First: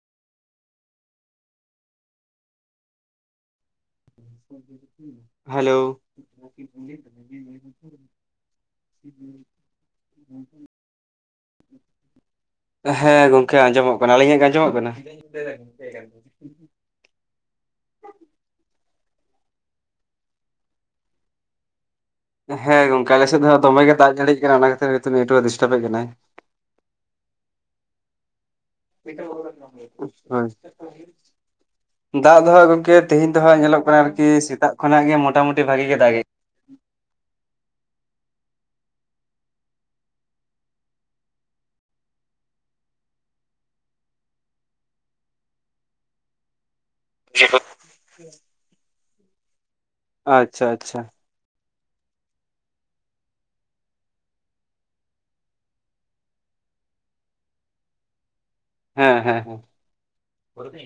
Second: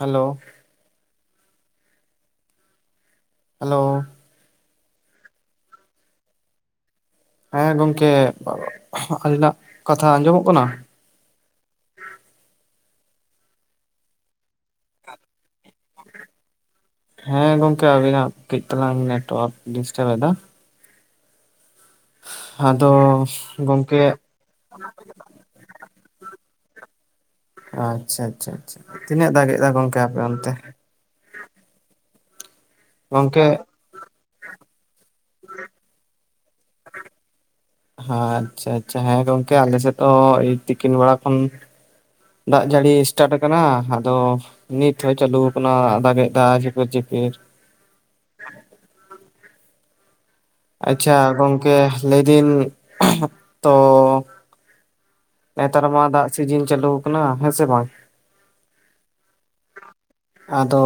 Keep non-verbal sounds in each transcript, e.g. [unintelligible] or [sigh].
Hello hello hello ᱞ [inaudible] ᱦᱮᱸ ᱜᱚᱢᱠᱮ ᱟᱹᱞᱤᱱᱟᱜ ᱠᱟᱛᱷᱟ ᱟᱸᱡᱚᱢᱚᱜ ᱠᱟᱱᱟ, ᱦᱮᱸ ᱜᱚᱝᱠᱮ ᱟᱸᱡᱚᱢᱚᱜ ᱠᱟᱱᱟ ᱟᱹᱞᱤᱧᱟᱜ ᱟᱸᱡᱚᱢᱚᱜ ᱠᱟᱱᱟ ᱦᱮᱸ ᱜᱚᱝᱠᱮ ᱟᱵᱤᱱᱟᱜ ᱠᱟᱹᱡ ᱛᱟᱞᱟᱝ ᱱᱮᱴᱚᱣᱟᱨᱠ ᱰᱤᱥᱴᱟᱵ ᱮᱫᱟ, ᱟᱫᱚ ᱦᱮᱸ ᱜᱚᱝᱠᱮ ᱟᱞᱮᱥᱮᱫ ᱫᱚ ᱦᱚᱸ ᱫᱚᱢᱮ ᱜᱮ ᱜᱚᱝᱠᱮ ᱫᱟᱜ ᱡᱟᱹᱲᱤ ᱠᱟᱱᱟ ᱚᱱᱟ ᱠᱷᱟᱹᱛᱤᱨ ᱱᱤᱛᱚᱜ ᱱᱮᱴᱚᱣᱟᱨᱠ ᱰᱤᱥᱴᱟᱵ ᱮᱫ ᱠᱟᱱᱟᱭ, ᱟᱪᱪᱷᱟ ᱟᱪᱪᱷᱟ ᱟᱪᱪᱷᱟ ᱛᱤᱱᱟᱹᱜ ᱫᱟᱜᱮᱫ ᱫᱟ ᱜᱚᱝᱠᱮ ᱟᱯᱮ ᱦᱳᱭ ᱚᱱᱛᱮ, ᱫᱟᱜ ᱫᱚ ᱦᱟᱸᱜ ᱜᱚᱝᱠᱮ ᱛᱮᱤᱦᱤᱧ ᱫᱚ ᱦᱟᱸᱜ ᱧᱮᱞᱚᱜ ᱠᱟᱱᱟ, ᱳᱭ ᱟᱨᱠᱤ ᱥᱮᱛᱟᱜ ᱠᱷᱚᱱᱟᱜ ᱜᱮ ᱢᱚᱴᱟ ᱢᱩᱴᱤ ᱵᱷᱟᱜᱤ ᱜᱮ ᱫᱟᱜᱮᱜᱼᱟ᱾ ᱟᱪᱪᱷᱟ ᱟᱪᱪᱷᱟ ᱦᱮᱸ ᱜᱚᱝᱠᱮ ᱟᱞᱮᱥᱮᱫ ᱫᱚ ᱟᱭᱮᱜ ᱛᱤᱠᱤᱱ ᱵᱮᱲᱟ ᱠᱷᱚᱱ ᱫᱟᱜ ᱡᱟᱹᱲᱤ ᱥᱴᱟᱴ ᱟᱠᱟᱱᱟ ᱟᱫᱚ, ᱱᱤᱛ ᱦᱚᱸᱭ ᱪᱟᱹᱟᱞᱩ ᱠᱟᱱᱟ ᱫᱟᱜ ᱫᱟᱜ ᱮᱫᱟᱭ ᱡᱷᱤᱯᱤᱨ ᱡᱷᱤᱯᱤ, ᱟᱪᱪᱷᱟ ᱟᱪᱪᱷᱟ ᱜᱚᱝᱠᱮ ᱞᱟᱹᱭᱫᱤᱧ ᱛᱚ, ᱱᱮᱛᱟᱨ ᱢᱟ ᱫᱟᱜ ᱥᱤᱡᱤᱱ ᱪᱟᱹᱞᱩ ᱠᱟᱱᱟ ᱦᱮᱸ ᱥᱮ ᱵᱟᱝ? ᱦᱮᱸ ᱦᱮᱸ ᱦᱮᱸ ᱟᱫᱚ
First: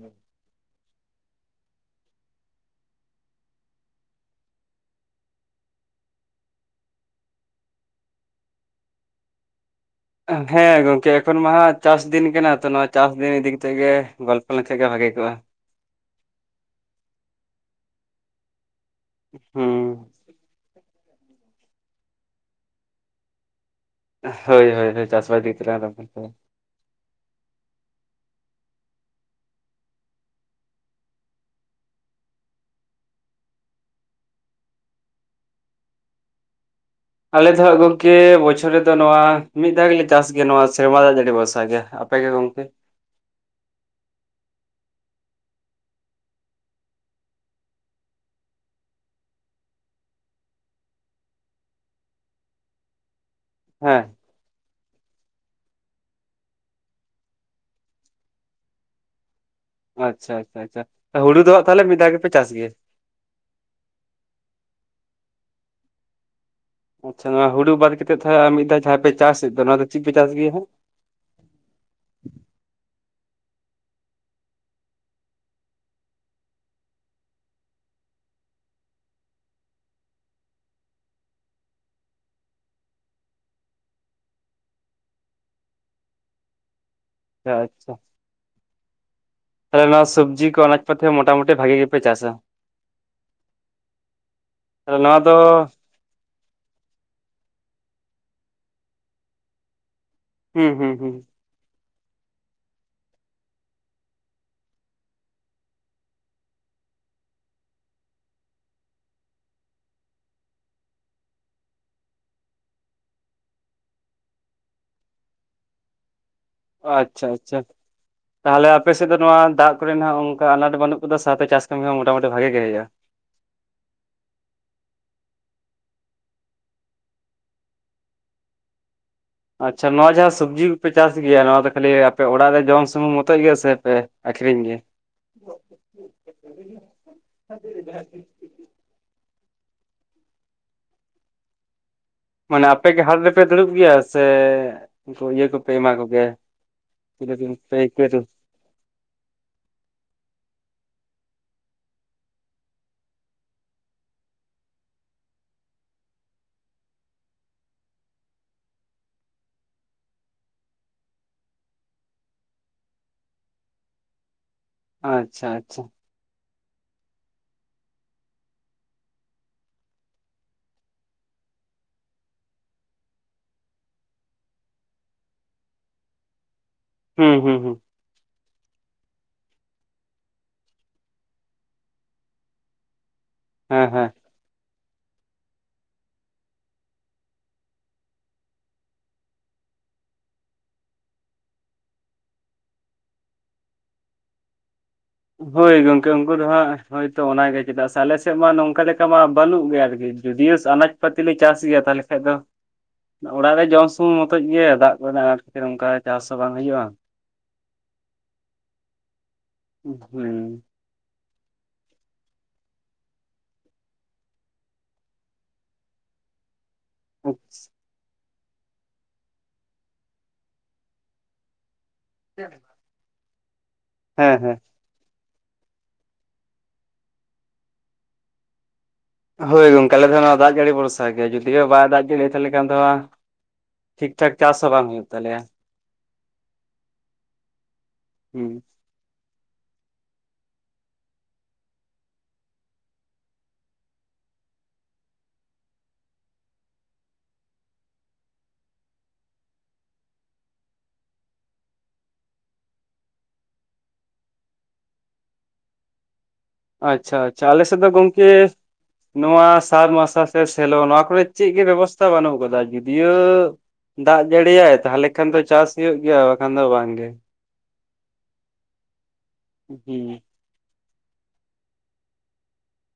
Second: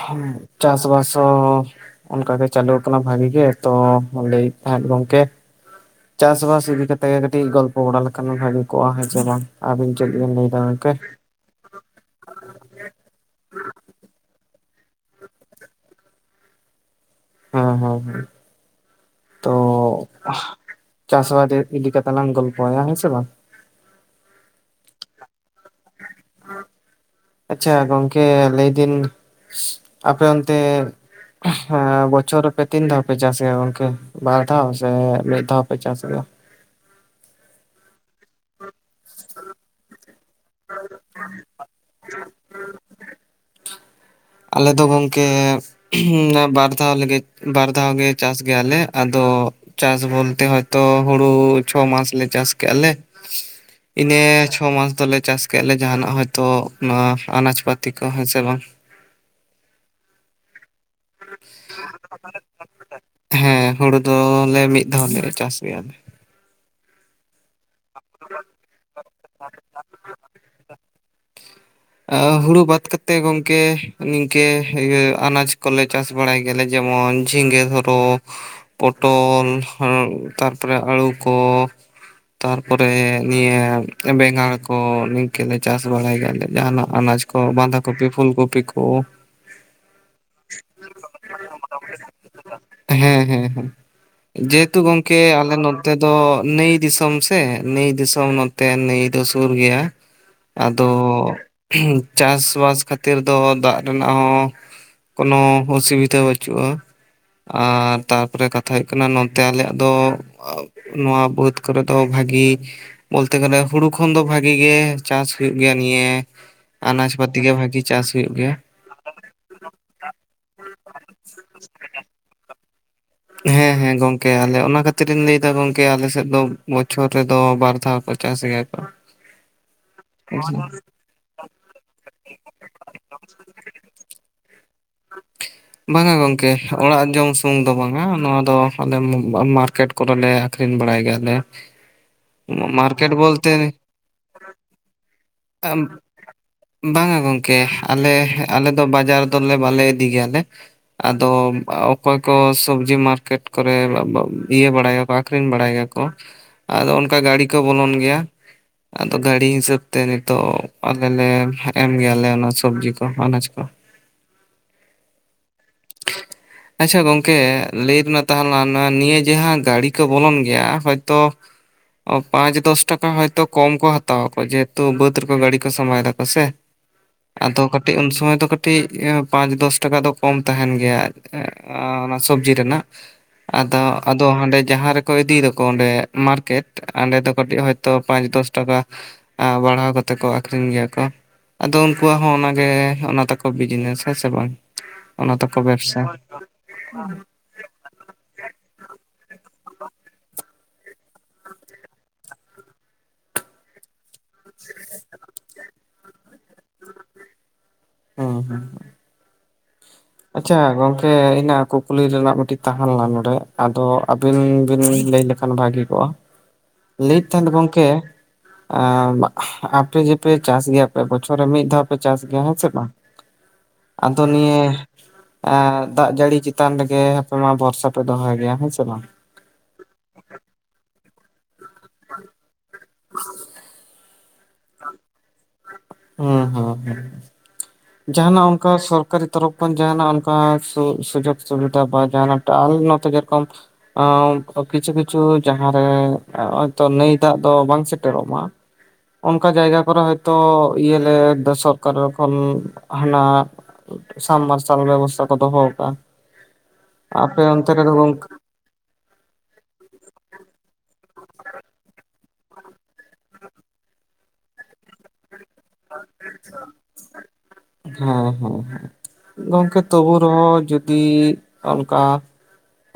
ᱦᱮᱸ ᱪᱟᱥᱵᱟᱥ ᱦᱚᱸ ᱚᱱᱠᱟᱜᱮ ᱪᱟᱹᱟᱞᱩ ᱟᱠᱟᱱᱟ ᱵᱷᱟᱜᱤ ᱜᱮ ᱛᱚ ᱞᱟᱹᱭᱮᱫ ᱛᱟᱦᱮᱸᱫ ᱜᱚᱝᱠᱮ ᱪᱟᱥᱵᱟᱥ ᱤᱫᱤ ᱠᱟᱛᱮᱜ ᱜᱮ ᱠᱟᱹᱴᱤᱡ ᱜᱚᱞᱯᱚ ᱵᱟᱲᱟ ᱞᱮᱠᱷᱟᱱ ᱵᱷᱟᱹᱜᱤ ᱠᱚᱜᱼᱟ ᱦᱮᱸ ᱥᱮ ᱵᱟᱝ ᱟᱵᱤᱱ ᱦᱮᱸ ᱜᱚᱝᱠᱮ ᱛᱚ ᱱᱚᱣᱟ ᱪᱟᱥ ᱫᱤᱱ ᱠᱟᱱᱟ ᱛᱚ ᱱᱚᱣᱟ ᱪᱟᱥ ᱫᱤᱱ ᱤᱫᱤ ᱠᱟᱛᱮᱫ ᱜᱮ ᱜᱚᱞᱯᱚ ᱞᱮᱱᱠᱷᱟ ᱜᱮ ᱵᱷᱟᱜᱮ ᱠᱚᱜᱼᱟ, ᱦᱮᱸ ᱦᱮᱸ ᱦᱮᱸ ᱛᱚ, ᱦᱩᱸ ᱪᱟᱥᱵᱟᱫ ᱤᱫᱤ ᱠᱟᱛᱞᱟᱟᱝ ᱜᱚᱞᱯᱚᱭᱟ ᱥᱮ ᱵᱟᱝ? ᱦᱳᱭ ᱦᱳᱭ ᱦᱳᱭ ᱪᱟᱥ ᱵᱟᱫ ᱤᱫᱤ ᱠᱟᱛᱮᱞᱟᱝ ᱜᱚᱞᱯᱚᱭᱟ᱾ ᱟᱪᱪᱷᱟ ᱜᱚᱝᱠᱮ ᱞᱟᱹᱭᱫᱤᱱ ᱟᱯᱮ ᱚᱱᱛᱮ ᱦᱮᱸ ᱵᱚᱪᱷᱚᱨ ᱨᱮ ᱯᱮ ᱛᱤᱱ ᱫᱷᱟᱣ ᱯᱮ ᱪᱟᱥᱟ ᱜᱚᱝᱠᱮ? ᱵᱟᱨ ᱫᱷᱟᱣ ᱥᱮ ᱢᱤᱫ ᱫᱷᱟᱣ ᱯᱮ ᱪᱟᱥᱜᱮᱭᱟ? ᱟᱞᱮ ᱫᱚ ᱦᱟᱸᱜ ᱜᱚᱝᱠᱮ ᱵᱚᱪᱷᱚᱨ ᱨᱮᱫᱚ ᱱᱚᱣᱟ ᱢᱤᱫ ᱫᱷᱟᱣ ᱜᱮᱞᱮ ᱼᱼ ᱪᱟᱥ ᱜᱮ ᱱᱚᱣᱟ ᱥᱮᱨᱢᱟ ᱫᱟᱜ ᱡᱟᱹᱲᱤ ᱵᱷᱚᱨᱥᱟ ᱜᱮ᱾ ᱟᱯᱮ ᱜᱮ ᱜᱚᱢᱠᱮ? ᱟᱞᱮ ᱫᱚ ᱜᱚᱢᱠᱮ ᱼᱼ ᱚᱱᱟ ᱵᱟᱨ ᱫᱷᱟᱣ ᱞᱮ ᱜᱮ ᱵᱟᱨ ᱫᱷᱟᱣ ᱜᱮ ᱪᱟᱥ ᱜᱮᱭᱟᱞᱮ। ᱟᱫᱚ ᱼᱼ ᱪᱟᱥ ᱵᱚᱞᱛᱮ ᱦᱚᱭᱛᱚ ᱦᱩᱲᱩ ᱪᱷᱚ ᱢᱟᱥ ᱞᱮ ᱪᱟᱥ ᱠᱮᱜᱼᱟ ᱞᱮ ᱼᱼ ᱦᱮᱸ ᱤᱱᱟᱹ ᱪᱷᱚ ᱢᱟᱥ ᱫᱚᱞᱮ ᱪᱟᱥ ᱼᱼ ᱠᱮᱜᱼᱟ ᱞᱮ ᱡᱟᱦᱟᱱᱟᱜ ᱦᱚᱭᱛᱚ ᱱᱚᱣᱟ ᱟᱱᱟᱡᱽ ᱯᱟᱹᱛᱤ ᱠᱚ ᱦᱮᱸ ᱥᱮ ᱵᱟᱝ। ᱟᱪᱪᱷᱟ ᱟᱪᱪᱷᱟ ᱟᱪᱪᱷᱟ ᱦᱩᱲᱩ ᱫᱚ ᱦᱟᱸᱜ ᱛᱟᱦᱟᱞᱮ ᱢᱤᱫ ᱫᱷᱟᱣ ᱜᱮᱯᱮ ᱪᱟᱥ ᱜᱮᱭᱟ? ᱦᱮᱸ ᱦᱩᱲᱩ ᱫᱚᱞᱮ ᱢᱤᱫᱫᱷᱟᱣᱞᱮ ᱪᱟᱥ ᱜᱮᱭᱟ ᱞᱮ। ᱟᱪᱪᱷᱟ ᱱᱚᱣᱟ ᱦᱩᱲᱩ ᱵᱟᱫ ᱠᱟᱛᱮᱫ ᱛᱟᱦᱟᱞᱮ ᱟᱨ ᱢᱤᱫ ᱫᱷᱟᱣ ᱡᱟᱦᱟᱸ ᱯᱮ ᱪᱟᱥᱮᱫ ᱫᱚ ᱱᱚᱣᱟ ᱫᱚ ᱪᱮᱫ ᱯᱮ ᱪᱟᱥ ᱜᱮᱭᱟ ᱦᱟᱸᱜ? ᱟᱻ ᱦᱩᱲᱩ ᱵᱟᱫ ᱠᱟᱛᱮ ᱜᱚᱝᱠᱮ ᱱᱤᱝᱠᱟᱹ ᱤᱭᱟᱹ ᱟᱱᱟᱡ ᱠᱚᱞᱮ ᱼᱼ ᱪᱟᱥ ᱵᱟᱲᱟᱭ ᱜᱮᱭᱟᱞᱮ ᱡᱮᱢᱚᱱ ᱡᱷᱤᱸᱜᱟᱹ ᱫᱷᱚᱨᱚ, ᱯᱚᱴᱚᱞ ᱛᱟᱨ ᱯᱚᱨᱮ ᱟᱹᱲᱩ ᱠᱚ ᱛᱯᱚᱨᱮ ᱱᱤᱭᱟᱹ ᱵᱮᱸᱜᱟᱲ ᱠᱚ ᱱᱤᱝᱠᱟᱹᱮ ᱪᱟᱥ ᱵᱟᱲᱟᱭ ᱜᱮᱭᱟᱞᱮ ᱡᱟᱦᱟᱱᱟᱜ ᱟᱱᱟᱡ ᱠᱚ ᱵᱟᱸᱫᱷᱟ ᱟᱪᱪᱷᱟ ᱠᱚᱯᱤ ᱯᱷᱩᱞ ᱠᱚᱯᱤ ᱠᱚ, ᱛᱟᱦᱚᱞᱮ ᱱᱚᱣᱟ ᱥᱚᱵᱽᱡᱤ ᱠᱚ ᱟᱱᱟᱡ ᱯᱟᱛᱮ ᱦᱚᱸ ᱢᱚᱴᱟ ᱢᱩᱴᱤ ᱵᱷᱟᱜᱤ ᱜᱮᱯᱮ ᱪᱟᱥᱟ? ᱦᱮᱸ ᱦᱮᱸ ᱦᱮᱸ ᱡᱮᱦᱮᱛᱩ ᱛᱟᱦᱚᱞᱮ ᱱᱚᱣᱟ ᱜᱚᱢᱠᱮ ᱫᱚ ᱟᱞᱮ ᱱᱚ ᱛᱮ ᱫᱚ ᱱᱟᱹᱭ ᱫᱤᱥᱚᱢ ᱥᱮ ᱱᱟᱹᱭ ᱫᱤᱥᱚᱢ ᱱᱚᱛᱮ ᱱᱟᱹᱭ ᱫᱚ ᱥᱩᱨ ᱜᱮᱭᱟ। ᱦᱩᱸ ᱟᱫᱚ ᱦᱩᱸ ᱦᱩᱸ ᱪᱟᱥᱵᱟᱥ ᱠᱷᱟᱹᱛᱤᱨ ᱫᱚ ᱫᱟᱜ ᱨᱮᱱᱟᱜ ᱦᱚᱸ ᱼᱼ ᱠᱳᱱᱳ ᱚᱥᱩᱵᱤᱫᱷᱟ ᱵᱟᱹᱪᱩᱜᱼᱟ᱾ ᱟᱨ ᱛᱟᱨᱯᱚᱨᱮ ᱠᱟᱛᱷᱟ ᱦᱩᱭᱩᱜ ᱠᱟᱱᱟ ᱱᱚᱱᱛᱮ ᱟᱞᱮᱭᱟᱜ ᱫᱚ ᱱᱚᱣᱟ ᱵᱟᱹᱫ ᱠᱚᱨᱮ ᱼᱼ ᱛᱚ ᱵᱷᱟᱜᱤ ᱵᱚᱞᱛᱮ ᱜᱮᱞᱮ ᱦᱩᱲᱩ ᱠᱷᱚᱱ ᱫᱚ ᱵᱷᱟᱜᱤ ᱜᱮ ᱪᱟᱥ ᱦᱩᱭᱩᱜ ᱜᱮᱭᱟ ᱱᱤᱭᱟᱹ ᱼᱼ ᱟᱱᱟᱡ ᱟᱪᱪᱷᱟ ᱯᱟᱛᱤ ᱜᱮ ᱟᱪᱪᱷᱟ ᱵᱷᱟᱜᱤ ᱪᱟᱥ ᱦᱩᱭᱩᱜ ᱜᱮᱭᱟ। ᱛᱟᱦᱚᱞᱮ ᱟᱯᱮ ᱥᱮᱫ ᱫᱚ ᱱᱚᱣᱟ ᱫᱟᱜ ᱠᱚᱨᱮ ᱱᱟᱦᱟᱜ ᱚᱱᱠᱟ ᱟᱱᱟᱴ ᱫᱚ ᱵᱟᱹᱱᱩᱜ ᱟᱠᱟᱫᱟ ᱥᱟᱶᱛᱮ ᱪᱟᱥ ᱠᱟᱹᱢᱤ ᱦᱚᱸ ᱢᱚᱴᱟᱢᱩᱴᱤ ᱵᱷᱟᱜᱮ ᱜᱮ ᱦᱩᱭᱩᱜᱼᱟ। ᱦᱮᱸ ᱦᱮᱸ ᱜᱚᱝᱠᱮ ᱟᱞᱮ ᱚᱱᱟ ᱠᱷᱟᱹᱛᱤᱨᱤᱧ ᱞᱟᱹᱭ ᱮᱫᱟ ᱜᱚᱝᱠᱮ ᱟᱞᱮᱥᱮᱫ ᱫᱚ ᱵᱚᱪᱷᱚᱨ ᱨᱮᱫᱚ ᱵᱟᱨ ᱫᱷᱟᱣ ᱠᱚ ᱼᱼ ᱪᱟᱥ ᱜᱮᱭᱟ ᱠᱚ। ᱟᱪᱪᱷᱟ ᱱᱚᱣᱟ ᱡᱟᱦᱟᱸ ᱥᱚᱵᱡᱤ ᱠᱚᱯᱮ ᱼᱼ ᱪᱟᱥ ᱜᱮᱭᱟ ᱱᱚᱣᱟ ᱫᱚ ᱠᱷᱟᱹᱞᱤ ᱟᱯᱮ ᱚᱲᱟᱜ ᱨᱮ ᱡᱚᱢ ᱥᱩᱢᱩᱢ ᱢᱚᱛᱚᱡ ᱜᱮ ᱥᱮ ᱯᱮ ᱟᱠᱷᱨᱤᱧ ᱜᱮᱭᱟ? ᱵᱟᱝᱟ ᱜᱚᱝᱠᱮ ᱚᱲᱟᱜ ᱡᱚᱢ ᱥᱩᱢᱩᱝ ᱫᱚ ᱵᱟᱝᱟ᱾ ᱱᱚᱣᱟ ᱫᱚ ᱼᱼ ᱟᱞᱮ [inaudible] ᱢᱟᱨᱠᱮᱴ ᱠᱚᱨᱮᱞᱮ ᱟᱠᱷᱨᱤᱧ ᱵᱟᱲᱟᱭ ᱜᱮᱭᱟᱞᱮ। ᱢᱟᱱᱮ ᱟᱯᱮᱜᱮ ᱢᱟᱨᱠᱮᱴ ᱦᱟᱴ ᱨᱮᱯᱮ ᱫᱩᱲᱩᱵ ᱵᱚᱞᱛᱮ ᱜᱮᱭᱟ ᱥᱮ ᱩᱱᱠᱩ ᱤᱭᱟᱹ ᱠᱚᱯᱮ ᱮᱢᱟ ᱠᱚᱜᱮᱭᱟ? ᱵᱟᱝᱟ ᱪᱤᱞᱤ ᱜᱚᱝᱠᱮ ᱟᱞᱮ ᱠᱚ ᱟᱞᱮ ᱫᱚ ᱵᱟᱡᱟᱨ ᱫᱚᱞᱮ ᱵᱟᱞᱮ ᱤᱫᱤ ᱜᱮᱭᱟᱞᱮ। ᱟᱫᱚ ᱚᱠᱚᱭ ᱠᱚ ᱥᱚᱵᱡᱤ ᱢᱟᱨᱠᱮᱴ ᱠᱚᱨᱮ ᱟᱰᱟᱰ [unintelligible] ᱤᱭᱟᱹ ᱵᱟᱲᱟᱭᱟᱠᱚ ᱟᱠᱷᱨᱤᱧ ᱵᱟᱲᱟᱭ ᱜᱮᱭᱟᱠᱚ᱾ ᱟᱫᱚ ᱚᱱᱠᱟ ᱜᱟᱹᱰᱤ ᱠᱚ ᱵᱚᱞᱚᱱ ᱜᱮᱭᱟ। ᱟᱫᱚ ᱜᱟᱹᱰᱤ ᱦᱤᱥᱟᱹᱵᱽ ᱛᱮ ᱱᱤᱛᱚᱜ ᱟᱞᱮ ᱞᱮᱢ ᱮᱢ ᱜᱮᱭᱟᱞᱮ ᱚᱱᱟ ᱥᱚᱵᱽᱡᱤ ᱠᱚ ᱟᱱᱟᱡᱽ ᱠᱚ। ᱟᱪᱪᱷᱟ ᱟᱪᱪᱷᱟ [inaudible] ᱟᱪᱪᱷᱟ ᱜᱚᱝᱠᱮ ᱞᱟᱹᱭ ᱢᱮ ᱛᱟᱦᱟᱞᱮ ᱱᱤᱭᱟᱹ ᱡᱟᱦᱟᱸ ᱜᱟᱲᱤ ᱠᱚ ᱵᱚᱞᱚᱱ ᱜᱮᱭᱟ᱾ ᱦᱚᱭᱛᱳ ᱼᱼ ᱚ ᱯᱟᱸᱪ ᱫᱚᱥ ᱴᱟᱠᱟ ᱦᱚᱭᱛᱚ ᱠᱚᱢ ᱠᱚ ᱦᱟᱛᱟᱣᱟ ᱠᱚ᱾ ᱡᱮᱦᱮᱛᱩ ᱵᱟᱹᱫᱽ ᱨᱮᱠᱚ ᱜᱟᱹᱰᱤ ᱠᱚ ᱥᱟᱢᱟᱣ ᱫᱟᱠᱚ ᱥᱮ। ᱦᱩᱸ ᱦᱩᱸ ᱟᱫᱚ ᱦᱩᱸ ᱠᱟᱹᱴᱤᱡ ᱩᱱ ᱥᱚᱢᱚᱭ ᱫᱚ ᱠᱟᱹᱴᱤᱡ ᱮᱸ ᱯᱟᱸᱪ ᱫᱚᱥ ᱴᱟᱠᱟ ᱫᱚ ᱠᱚᱢ ᱛᱟᱦᱮᱱ ᱜᱮᱭᱟ ᱮᱸᱜ ᱟ ᱚᱱᱟ ᱥᱚᱵᱡᱤ ᱨᱮᱱᱟᱜ। ᱟᱫᱚ ᱦᱮᱸ ᱦᱮᱸ ᱟᱫᱚ ᱦᱟᱸᱰᱮ ᱡᱟᱦᱟᱸ ᱨᱮ ᱠᱚ ᱤᱫᱤᱭ ᱫᱟᱠᱚ ᱚᱸᱰᱮ ᱢᱟᱨᱠᱮᱴ᱾ ᱚᱸᱰᱮ ᱫᱚ ᱠᱟᱹᱴᱤᱡ ᱦᱚᱭᱛᱚ ᱯᱟᱸᱪ ᱫᱚᱥ ᱴᱟᱠᱟ ᱟ ᱵᱟᱲᱦᱟᱣ ᱠᱟᱛᱮ ᱠᱚ ᱟᱠᱷᱨᱤᱧ ᱜᱮᱭᱟ ᱠᱚ ᱟᱫᱚ ᱩᱱᱠᱩᱣᱟᱜ ᱦᱚᱸ ᱚᱱᱟᱜᱮ ᱚᱱᱟ ᱛᱟᱠᱚ ᱵᱤᱡᱽ ᱱᱮᱥ ᱦᱮᱸ ᱥᱮ ᱵᱟᱝ? ᱚᱱᱟ ᱛᱟᱠᱚ ᱦᱳᱭ ᱵᱮᱵᱽᱥᱟ ᱜᱚᱝᱠᱮ ᱩᱱᱠᱩ ᱫᱚ ᱦᱟᱸᱜ ᱦᱳᱭᱛᱚ ᱚᱱᱟ ᱜᱮ ᱪᱮᱫᱟᱜ ᱥᱮ ᱟᱞᱮᱥᱮᱫ ᱢᱟ ᱱᱚᱝᱠᱟ ᱞᱮᱠᱟ ᱢᱟ ᱵᱟᱹᱱᱩᱜ ᱜᱮᱭᱟ ᱟᱨᱠᱤ ᱡᱩᱫᱤᱭᱳ ᱟᱱᱟᱡ ᱯᱟᱹᱛᱤ ᱞᱮ ᱪᱟᱥ ᱜᱮᱭᱟ ᱛᱟᱦᱟᱞᱮ ᱠᱷᱟᱡ ᱫᱚ ᱚᱲᱟᱜ ᱨᱮ ᱡᱚᱢ ᱥᱩᱢᱩᱝ [inaudible] ᱢᱚᱛᱚᱡ ᱜᱮ ᱫᱟᱜ ᱠᱚᱨᱮ ᱱᱟᱜ ᱟᱱᱟᱴ ᱠᱷᱟᱹᱛᱤᱨ ᱚᱱᱠᱟ ᱪᱟᱥ ᱦᱚᱸ ᱵᱟᱝ ᱦᱩᱭᱩᱜᱼᱟ। ᱦᱮᱸ ᱦᱮᱸ ᱦᱮᱸ ᱟᱪᱪᱷᱟ ᱦᱩᱸ ᱜᱚᱝᱠᱮ ᱯᱮ ᱤᱧᱹ ᱠᱩᱠᱞᱤ ᱨᱮᱱᱟᱜ ᱢᱤᱫᱴᱤᱡ ᱛᱟᱦᱮᱸ ᱞᱮᱱᱟ ᱱᱚᱰᱮ ᱟᱫᱚ ᱟᱹᱵᱤᱱ ᱵᱤᱱ ᱞᱟᱹᱭ ᱞᱮᱠᱷᱟᱱ ᱵᱷᱟᱜᱤ ᱠᱚᱜᱼᱟ। [inaudible] ᱞᱟᱹᱭᱮᱫ ᱛᱟᱦᱮᱸᱫ ᱜᱚᱝᱠᱮ ᱟᱯᱮ ᱡᱮᱯᱮ ᱪᱟᱥ ᱜᱮᱭᱟ ᱯᱮ᱾ ᱵᱚᱪᱷᱚᱨ ᱨᱮ ᱢᱤᱫ ᱫᱷᱟᱣ ᱪᱟᱥ ᱜᱮᱭᱟ ᱦᱮᱸ ᱥᱮ ᱵᱟᱝ ᱟᱫᱚ ᱦᱮᱸ ᱦᱮᱸ ᱱᱤᱭᱟᱹ ᱫᱟᱜ ᱡᱟᱹᱲᱤ ᱪᱮᱛᱟᱱ ᱨᱮᱜᱮ ᱟᱯᱮ ᱢᱟ ᱵᱷᱚᱨᱥᱟ ᱯᱮ ᱫᱚᱦᱚᱭ ᱜᱮᱭᱟ ᱦᱮᱸ ᱥᱮ ᱵᱟᱝ ᱦᱳᱭ ᱜᱚᱝᱠᱮ ᱟᱞᱮᱫᱚ ᱚᱱᱟ ᱫᱟᱜ ᱡᱟᱹᱲᱤ ᱵᱷᱚᱨᱥᱟ ᱜᱮᱭᱟ ᱡᱩᱫᱤ ᱵᱟᱭ ᱫᱟᱜ ᱡᱟᱹᱲᱤ ᱛᱟᱦᱚᱞᱮ ᱠᱷᱟᱱ ᱫᱚ ᱴᱷᱤᱠ ᱴᱷᱟᱠ ᱪᱟᱥ ᱦᱚᱸ ᱵᱟᱝ ᱦᱩᱭᱩᱜ ᱛᱟᱞᱮᱭᱟ ᱦᱩ ᱦᱩ ᱦᱩ ᱦᱩᱸ ᱡᱟᱦᱟᱱᱟᱜ ᱚᱱᱠᱟ ᱥᱚᱨᱠ ᱥᱚᱨᱠᱟᱨᱤ ᱛᱚᱨᱚᱯᱷ ᱠᱷᱚᱱ ᱡᱟᱦᱟᱱᱟᱜ ᱚᱱᱠᱟ ᱥᱩᱡᱳᱜᱽ ᱥᱩᱵᱤᱫᱷᱟ ᱵᱟ ᱡᱟᱦᱱᱟᱜ ᱟᱞᱮ ᱱᱚᱛ ᱠᱤᱪᱷᱩ ᱠᱤᱪᱷᱩ ᱡᱟᱦᱟᱸᱨᱮ ᱛᱚ ᱱᱟᱹᱭ ᱫᱟᱜ ᱫᱚ ᱵᱟᱝ ᱥᱮᱴᱮᱨᱚᱜ ᱢᱟ ᱚᱱᱠᱟ ᱡᱟᱭᱜᱟ ᱠᱚᱨᱮ ᱦᱚᱭᱛᱳ ᱤᱭᱟᱹ ᱞᱮ ᱥᱚᱨᱠᱟᱨᱟ ᱠᱷᱚᱱ ᱦᱟᱱᱟ ᱥᱟᱢ ᱢᱟᱨᱥᱟᱞ ᱵᱮᱵᱚᱥᱛᱟ ᱠᱚ ᱫᱚᱦᱚᱣ ᱠᱟᱜᱼᱟ ᱟᱪᱪᱷᱟ ᱟᱪᱪᱷᱟ ᱟᱞᱮ ᱥᱮᱫ ᱫᱚ ᱜᱚᱝᱠᱮ ᱱᱚᱣᱟ ᱥᱟᱵ ᱢᱟᱨᱟᱥᱟ ᱥᱮ ᱥᱮᱞᱚ ᱱᱚᱣᱟ ᱠᱚᱨᱮ ᱪᱮᱫ ᱜᱮ ᱵᱮᱵᱚᱥᱛᱷᱟ ᱵᱟᱹᱱᱩᱜ ᱟᱠᱟᱫᱟ ᱡᱩᱫᱤᱭᱳ ᱫᱟᱜ ᱡᱟᱹᱲᱤᱭᱟᱭ ᱛᱟᱦᱚᱞᱮ ᱠᱷᱟᱱ ᱫᱚ ᱪᱟᱥ ᱦᱩᱭᱩᱜ ᱜᱮᱭᱟ ᱵᱟᱠᱷᱟᱱ ᱫᱚ ᱵᱟᱝᱜᱮ ᱦᱮᱸ ᱦᱮᱸ ᱦᱮᱸ ᱜᱚᱝᱠᱮ ᱦᱩᱸ ᱛᱚᱵᱩ ᱨᱮᱦᱚ ᱚᱱᱠᱟ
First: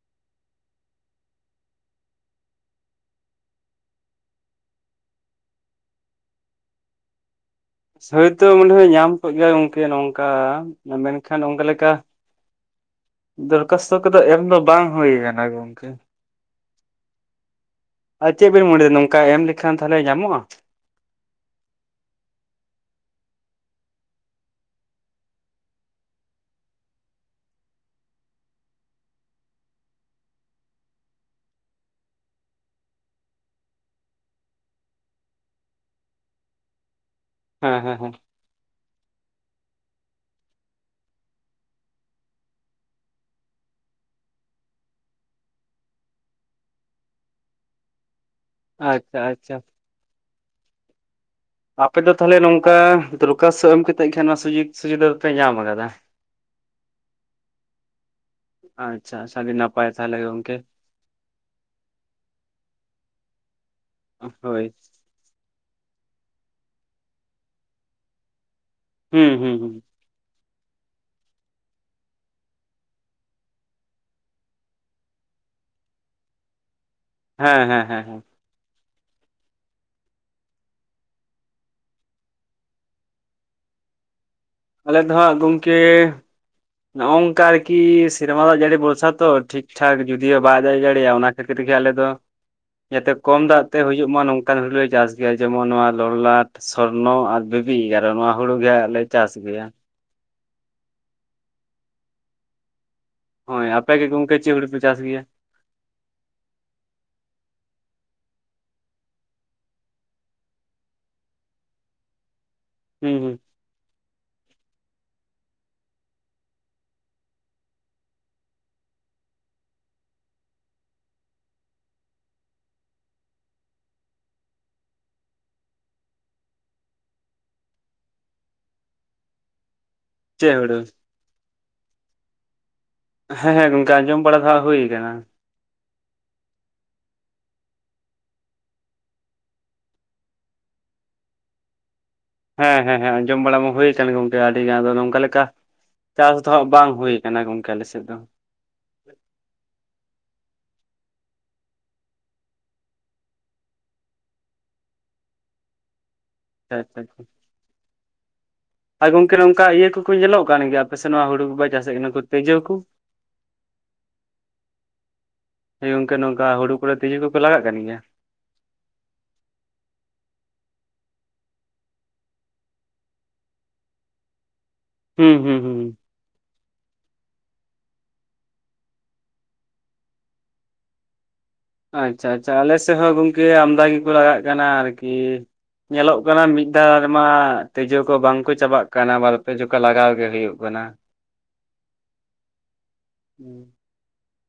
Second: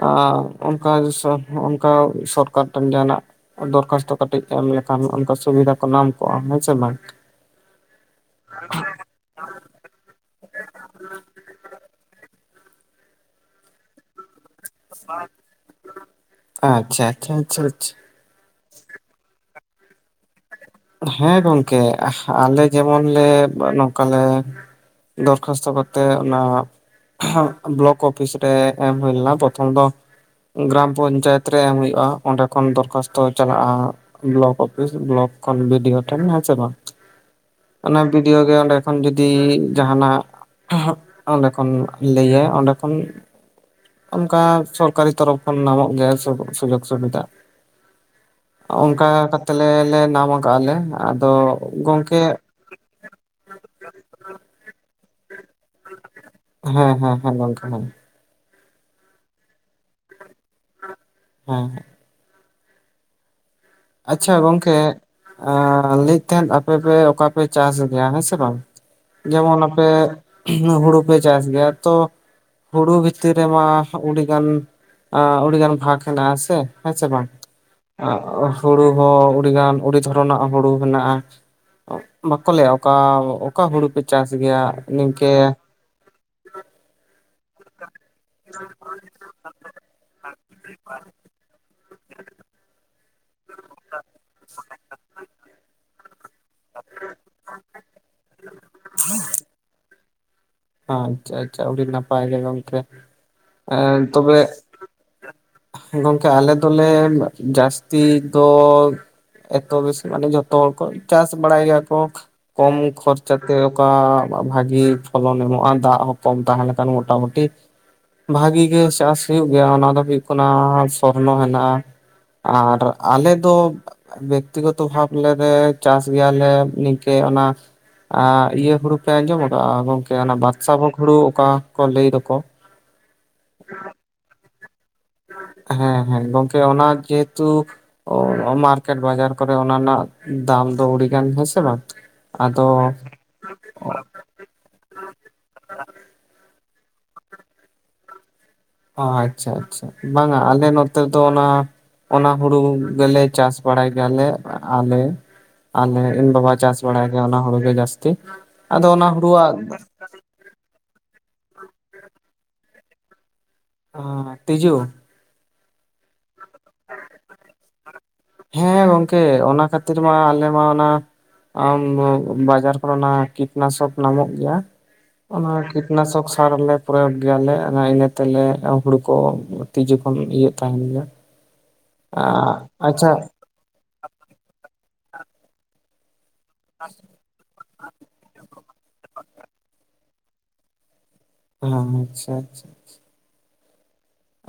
ᱟᱨ ᱚᱱᱠᱟ ᱚᱱᱠᱟ ᱥᱚᱨᱠᱟᱨ ᱴᱷᱮᱱ ᱡᱟᱦᱟᱱᱟᱜ ᱫᱚᱨᱠᱷᱟᱥᱛᱚ ᱠᱟᱹᱴᱤᱡ ᱮᱢ ᱞᱮᱠᱷᱟᱱ ᱚᱱᱠᱟ ᱥᱩᱵᱤᱫᱷᱟ ᱠᱚ ᱧᱟᱢ ᱠᱚᱜᱼᱟ ᱦᱮᱸ ᱥᱮ ᱵᱟᱝ ᱦᱳᱭᱛᱳ ᱢᱟᱱᱮᱦᱚᱭ ᱧᱟᱢ ᱠᱚᱜ ᱜᱮᱭᱟᱭ ᱜᱚᱝᱠᱮ ᱱᱚᱝᱠᱟ ᱚᱱ ᱢᱮᱱᱠᱷᱟᱱ ᱚᱱᱠᱟ ᱞᱮᱠᱟ ᱫᱚᱨᱠᱷᱟᱥᱛᱚ ᱠᱚᱫᱚ ᱮᱢ ᱫᱚ ᱵᱟᱝ ᱦᱩᱭ ᱠᱟᱱᱟ ᱜᱚᱝᱠᱮ ᱟᱪᱪᱷᱟ ᱟᱪᱪᱷᱟ ᱟᱪᱪᱷᱟ ᱟᱪᱪᱷᱟ ᱟᱨ ᱪᱮᱫ ᱵᱤᱱ ᱢᱚᱱᱮᱭᱮᱫᱟ ᱱᱚᱝᱠᱟ ᱮᱢ ᱞᱮᱠᱷᱟᱱ ᱛᱟᱦᱚᱞᱮ ᱧᱟᱢᱚᱜᱼᱟ ᱦᱮᱸ ᱜᱚᱝᱠᱮ ᱟᱞᱮ ᱡᱮᱢᱚᱱ ᱞᱮ ᱱᱚᱝᱠᱟᱞᱮ ᱫᱚᱨᱠᱷᱟᱥᱛᱚ ᱠᱚᱛᱮ ᱚᱱᱟ ᱵᱞᱚᱠ ᱚᱯᱷᱤᱥ ᱨᱮ ᱮᱢ ᱦᱩᱭ ᱞᱮᱱᱟ ᱯᱨᱚᱛᱷᱚᱢ ᱫᱚ ᱜᱨᱟᱢ ᱯᱚᱧᱪᱟᱭᱮᱛ ᱨᱮ ᱮᱢ ᱦᱳᱭᱳᱜᱼᱟ ᱚᱸᱰᱮ ᱠᱷᱚᱱ ᱫᱚᱨᱠᱷᱟᱥᱛᱚ ᱪᱟᱞᱟᱜᱼᱟ ᱵᱞᱚᱠ ᱚᱯᱷᱤᱥ ᱵᱞᱚᱠ ᱠᱷᱚᱱ ᱵᱤᱰᱤᱛ ᱴᱷᱮᱱ ᱦᱚᱸ ᱪᱟᱞᱟᱜ ᱦᱮᱸ ᱦᱮᱸ ᱚᱱᱟ ᱦᱮᱸ ᱵᱤᱰᱤᱛ ᱚᱸᱰᱮ ᱠᱷᱚᱱ ᱡᱩᱫᱤ ᱡᱟᱦᱱᱟᱜ ᱚᱸᱰᱮ ᱠᱷᱚᱱ ᱞᱟᱹᱭᱟ ᱚᱸᱰᱮ ᱠᱷᱚᱱ ᱚᱱᱠᱟ ᱥᱚᱨᱠᱟᱨᱤ ᱛᱚᱨᱚᱯᱷ ᱠᱷᱚᱱ ᱧᱟᱢᱚᱜ ᱜᱮᱭᱟ ᱥᱩᱡᱳᱜᱽ ᱥᱩᱵᱤᱫᱷᱟ ᱚᱱᱠᱟ ᱟᱪᱪᱷᱟ ᱟᱪᱪᱷᱟ ᱠᱟᱛᱮᱜ ᱞᱮ ᱶᱟᱢ ᱠᱟᱶᱟ ᱞᱮ ᱟᱫᱚ ᱜᱚᱝᱠᱮ ᱠᱟ ᱫᱚᱨᱠᱟᱥᱛᱷ ᱮᱢᱠᱟᱛᱮᱫ ᱠᱷᱟᱱ ᱚᱱᱟ ᱥᱩᱡᱳᱜᱽ ᱥᱩᱡᱤᱫᱷᱟ ᱫᱚ ᱯᱮ ᱧᱟᱢ ᱟᱠᱟᱫᱟ ᱦᱮᱸᱦᱮᱸᱦᱮᱸ ᱜᱚᱝᱠᱮ ᱟᱪᱪᱷᱟ ᱟᱴᱷᱤ ᱱᱟᱯᱟᱭ ᱛᱟᱦᱚᱞᱮ ᱜᱚᱝᱠᱮ ᱦᱮᱸ ᱟᱪᱪᱷᱟ ᱦᱳᱭ ᱜᱚᱝᱠᱮ ᱞᱟᱹᱭᱮᱫ ᱛᱟᱦᱮᱸᱱ ᱟᱯᱮ ᱯᱮ ᱚᱠᱟ ᱯᱮ ᱪᱟᱥ ᱜᱮᱭᱟ ᱦᱮᱸ ᱥᱮ ᱵᱟᱝ ᱦᱩᱸ ᱦᱩᱸ ᱡᱮᱢᱚᱱ ᱦᱩᱸ ᱟᱯᱮ ᱦᱩᱲᱩ ᱯᱮ ᱪᱟᱥ ᱜᱮᱭᱟ ᱛᱚ᱾ ᱦᱩᱲᱩ ᱵᱷᱤᱛᱤᱨ ᱨᱮᱢᱟ ᱟᱹᱰᱤ ᱜᱟᱱ ᱟᱹᱰᱤ ᱜᱟᱱ ᱵᱷᱟᱜᱽ ᱦᱮᱱᱟᱜ ᱦᱮᱸ ᱥᱮ ᱵᱟᱝ ᱦᱮᱸ ᱦᱮᱸ ᱦᱮᱸ ᱦᱮᱸ ᱦᱩᱲᱩ ᱦᱚᱸ ᱟᱹᱰᱤᱜᱟᱱ ᱟᱹᱰᱤ ᱫᱷᱚᱨᱚᱱᱟᱜ ᱦᱩᱲᱩ ᱢᱮᱱᱟᱜᱼᱟ᱾ ᱵᱟᱠᱚ ᱞᱟᱹᱭᱟ ᱚᱠᱟ ᱚᱠᱟ ᱦᱩᱲᱩ ᱯᱮ ᱪᱟᱥ ᱜᱮᱭᱟ ᱟᱞᱮ ᱫᱚ ᱦᱟᱜ ᱱᱤᱝᱠᱟᱹ ᱜᱚᱝᱠᱮ ᱱᱚ ᱚᱱᱠᱟ ᱟᱨᱠᱤ ᱥᱮᱨᱢᱟ ᱫᱟᱜ ᱡᱟᱹᱲᱤ ᱵᱷᱚᱨᱥᱟ ᱛᱚ ᱴᱷᱤᱠ ᱴᱷᱟᱠ ᱡᱩᱫᱤᱭᱳ ᱵᱟᱭ ᱫᱟᱜ ᱫᱟᱲᱮᱭᱟᱜᱼᱟ ᱚᱱᱟ ᱠᱷᱟᱹᱛᱤᱨ ᱜᱮ ᱟᱞᱮ ᱫᱚ [inaudible] ᱡᱟᱛᱮ ᱠᱚᱢ ᱫᱟᱜ ᱛᱮ ᱦᱩᱭᱩᱜ ᱢᱟ ᱱᱚᱝᱠᱟᱱ ᱦᱩᱲᱩ ᱞᱮ ᱪᱟᱥ ᱜᱮᱭᱟ ᱡᱮᱢᱚᱱ ᱱᱚᱣᱟ ᱞᱚᱞᱟᱴ ᱥᱚᱨᱱᱚ ᱟᱨ ᱵᱤᱵᱤ ᱮᱜᱟᱨ ᱟᱨ ᱱᱚᱣᱟ ᱦᱩᱲᱩ ᱜᱮ ᱦᱟᱸᱜ ᱞᱮ ᱪᱟᱥ ᱜᱮᱭᱟ᱾ ᱟᱪᱪᱷᱟ ᱟᱪᱪᱷᱟ᱾ ᱟᱵᱤ ᱱᱟᱞᱟᱶ ᱜᱮ ᱜᱚᱝᱠᱮ ᱦᱳᱭ ᱟᱯᱮ ᱜᱮ ᱮᱸ ᱜᱚᱝᱠᱮ ᱛᱚᱵᱮ ᱪᱮ ᱦᱩᱵᱬᱩ ᱯᱮ ᱪᱟᱥ ᱜᱮᱭᱟ? ᱜᱚᱝᱠᱮ ᱟᱞᱮ ᱫᱚᱞᱮ ᱡᱟᱹᱥᱛᱤ ᱫᱚ ᱮᱛᱚ ᱵᱮᱥ ᱢᱟᱱᱮ ᱡᱚᱛᱚ ᱦᱚᱲ ᱠᱚ ᱪᱟᱥ ᱵᱟᱲᱟᱭ ᱜᱮᱭᱟ ᱠᱚ᱾ ᱠᱚᱢ ᱦᱩᱸ ᱦᱩᱸ ᱠᱷᱚᱨᱪᱟ ᱛᱮ ᱚᱠᱟ ᱵᱷᱟᱜᱤ ᱯᱷᱚᱞᱚᱱ ᱧᱟᱢᱚᱜ ᱼᱟ ᱫᱟᱜ ᱦᱚᱸ ᱠᱚᱢ ᱛᱟᱦᱮᱸᱱᱠᱷᱟᱱ ᱢᱚᱴᱟᱢᱩᱴᱤ ᱵᱷᱟᱹᱜᱤ ᱜᱮ ᱪᱟᱥ ᱦᱳᱭᱳ ᱜᱮᱭᱟ ᱚᱱᱟ ᱫᱚ ᱦᱳᱭᱳᱜ ᱠᱟᱱᱟ ᱥᱚᱨᱱᱚ ᱦᱮᱱᱟᱜᱼᱟ ᱟᱨ ᱟᱞᱮ ᱫᱚ ᱵᱮᱠᱛᱤᱜᱚᱛᱚ ᱵᱷᱟᱵ ᱞᱮᱨᱮ ᱪᱟᱥ ᱜᱮᱭᱟᱞᱮ ᱱᱤᱝᱠᱟᱹ ᱚᱱᱟ ᱟ ᱤᱭᱟᱹ ᱦᱩᱲᱩ ᱯᱮ ᱟᱸᱡᱚᱢ ᱠᱟᱜᱼᱟ ᱜᱚᱝᱠᱮ? ᱮ ᱚᱱᱟ ᱵᱟᱫᱥᱟ ᱵᱷᱳᱜ ᱦᱩᱲᱩ ᱚᱠᱟ ᱠᱚ ᱞᱟᱹᱭ ᱫᱟᱠᱚ ᱦᱮᱸ ᱦᱮᱸ ᱜᱚᱝᱠ ᱟᱸᱡᱚᱢ ᱵᱚᱲ ᱫᱷᱟᱶ ᱦᱩᱭ ᱠᱟᱱᱟ ᱦᱮᱸ ᱦᱮᱸ ᱜᱚᱝᱠᱮ ᱚᱱᱟ ᱡᱮᱦᱮᱛᱩ ᱚ ᱢᱟᱨᱠᱮᱴ ᱵᱟᱡᱟᱨ ᱠᱚᱨᱮ ᱚᱱᱟ ᱨᱮᱱᱟᱜ ᱫᱟᱢ ᱫᱚ ᱟᱰᱤᱜᱟᱱ ᱦᱮᱸ ᱥᱮ ᱵᱟᱝ ᱟᱫᱚ ᱦᱮᱸ ᱦᱮᱸ ᱦᱮᱸ ᱟᱡᱚᱢ ᱵᱟᱲᱟ ᱢᱟ ᱦᱩᱭ ᱠᱟᱱᱟ ᱜᱚᱝᱠᱮ ᱟᱹᱰᱤᱜᱟᱱ ᱫᱚ ᱱᱚᱝᱠᱟ ᱞᱮᱠᱟ ᱪᱟᱥ ᱫᱚ ᱦᱟᱸᱜ ᱵᱟᱝ ᱦᱩᱭ ᱠᱟᱱᱟ ᱜᱚᱝᱠᱮ ᱟᱞᱮ ᱥᱮᱫ ᱫᱚ᱾ ᱚ ᱟᱪᱪᱷᱟ ᱟᱪᱪᱷᱟ ᱵᱟᱝᱟ ᱟᱞᱮ ᱱᱚᱛᱮ ᱫᱚ ᱚᱱᱟ ᱚᱱᱟ ᱦᱩᱲᱩ ᱜᱮᱞᱮ ᱪᱟᱥ ᱵᱟᱲᱟᱭ ᱜᱮᱭᱟᱞᱮ ᱟᱞᱮ ᱟᱞᱮ ᱤᱧ ᱵᱟᱵᱟ ᱟᱪᱪᱷᱟ ᱪᱟᱥ ᱟᱪᱪᱷᱟ ᱵᱟᱲᱟᱭ ᱜᱮ ᱟᱪᱪᱷᱟ ᱚᱱᱟ ᱦᱩᱲᱩ ᱜᱮ ᱡᱟᱹᱥᱛᱤ᱾ ᱟᱫᱚ ᱚᱱᱟ ᱦᱩᱲᱩᱣᱟᱜ ᱠᱚ ᱧᱮᱞᱚᱜ ᱠᱟᱱ ᱜᱮᱭᱟ ᱟᱯᱮᱥᱮ ᱱᱚᱣᱟ ᱦᱩᱲᱩ ᱠᱚ ᱵᱟᱭ ᱪᱟᱥᱮᱫ ᱠᱟᱱᱟ ᱠᱚ ᱛᱤᱡᱩ ᱠᱚ? ᱚᱸ ᱛᱤᱡᱩ ᱦᱮᱸ ᱜᱚᱝᱠᱮ ᱱᱚᱝᱠᱟ ᱦᱩᱲᱩ ᱠᱚᱨᱮ ᱛᱤᱡᱩ ᱠᱚᱠᱚ ᱞᱟᱜ ᱠᱟᱱ ᱜᱮᱭᱟ᱾ ᱦᱮᱸ ᱜᱚᱢᱠᱮ ᱚᱱᱟ ᱠᱷᱟᱹᱛᱤᱨ ᱢᱟ ᱟᱞᱮ ᱢᱟ ᱚᱱᱟ ᱟᱢ ᱵᱟᱡᱟᱨ ᱠᱚᱨᱮᱱᱟᱜ ᱠᱤᱴᱱᱟᱥᱚᱠ ᱧᱟᱢᱚᱜ ᱜᱮᱭᱟ᱾ ᱦᱩᱸ ᱚᱱᱟ ᱦᱩᱸ ᱦᱩᱸ ᱠᱤᱴᱱᱟᱥᱚᱠ ᱥᱟᱨ ᱞᱮ ᱯᱩᱨᱟ. ᱜᱮᱞᱮ ᱚᱱᱟ ᱤᱱᱟᱹ ᱛᱮᱞᱮ ᱦᱩᱲᱩ ᱠᱚ ᱛᱤᱡᱩ ᱠᱷᱚᱱ ᱤᱭᱟᱹᱜ ᱛᱟᱦᱮᱱ ᱜᱮᱭᱟ᱾ ᱟᱪᱪᱷᱟ ᱟᱪᱪᱷᱟ᱾ᱟᱞᱮ ᱥᱮᱫ ᱟᱪᱪᱷᱟ ᱦᱚᱸ ᱜᱚᱝᱠᱮ ᱟᱢᱫᱟ ᱜᱮᱠᱚ ᱞᱟᱜᱟᱜ ᱠᱟᱱᱟ ᱟᱨᱠᱤ ᱧᱮᱞᱚᱜ ᱠᱟᱱᱟ ᱢᱤᱫ ᱢᱤᱫ ᱫᱷᱟᱣ ᱨᱮᱢᱟ ᱛᱤᱡᱩ ᱠᱚ ᱵᱟᱝ ᱠᱚ ᱪᱟᱵᱟᱜ ᱠᱟᱱᱟ ᱵᱟᱨᱯᱮ ᱡᱚᱠ ᱞᱟᱜᱟᱣ ᱜᱮ ᱦᱩᱭᱩᱜ ᱠᱟᱱᱟ᱾ ᱦᱮᱸ ᱦᱮᱸ ᱟᱪᱪᱷᱟ ᱟᱪᱪᱷᱟ ᱟᱪᱪᱷᱟ [inaudible]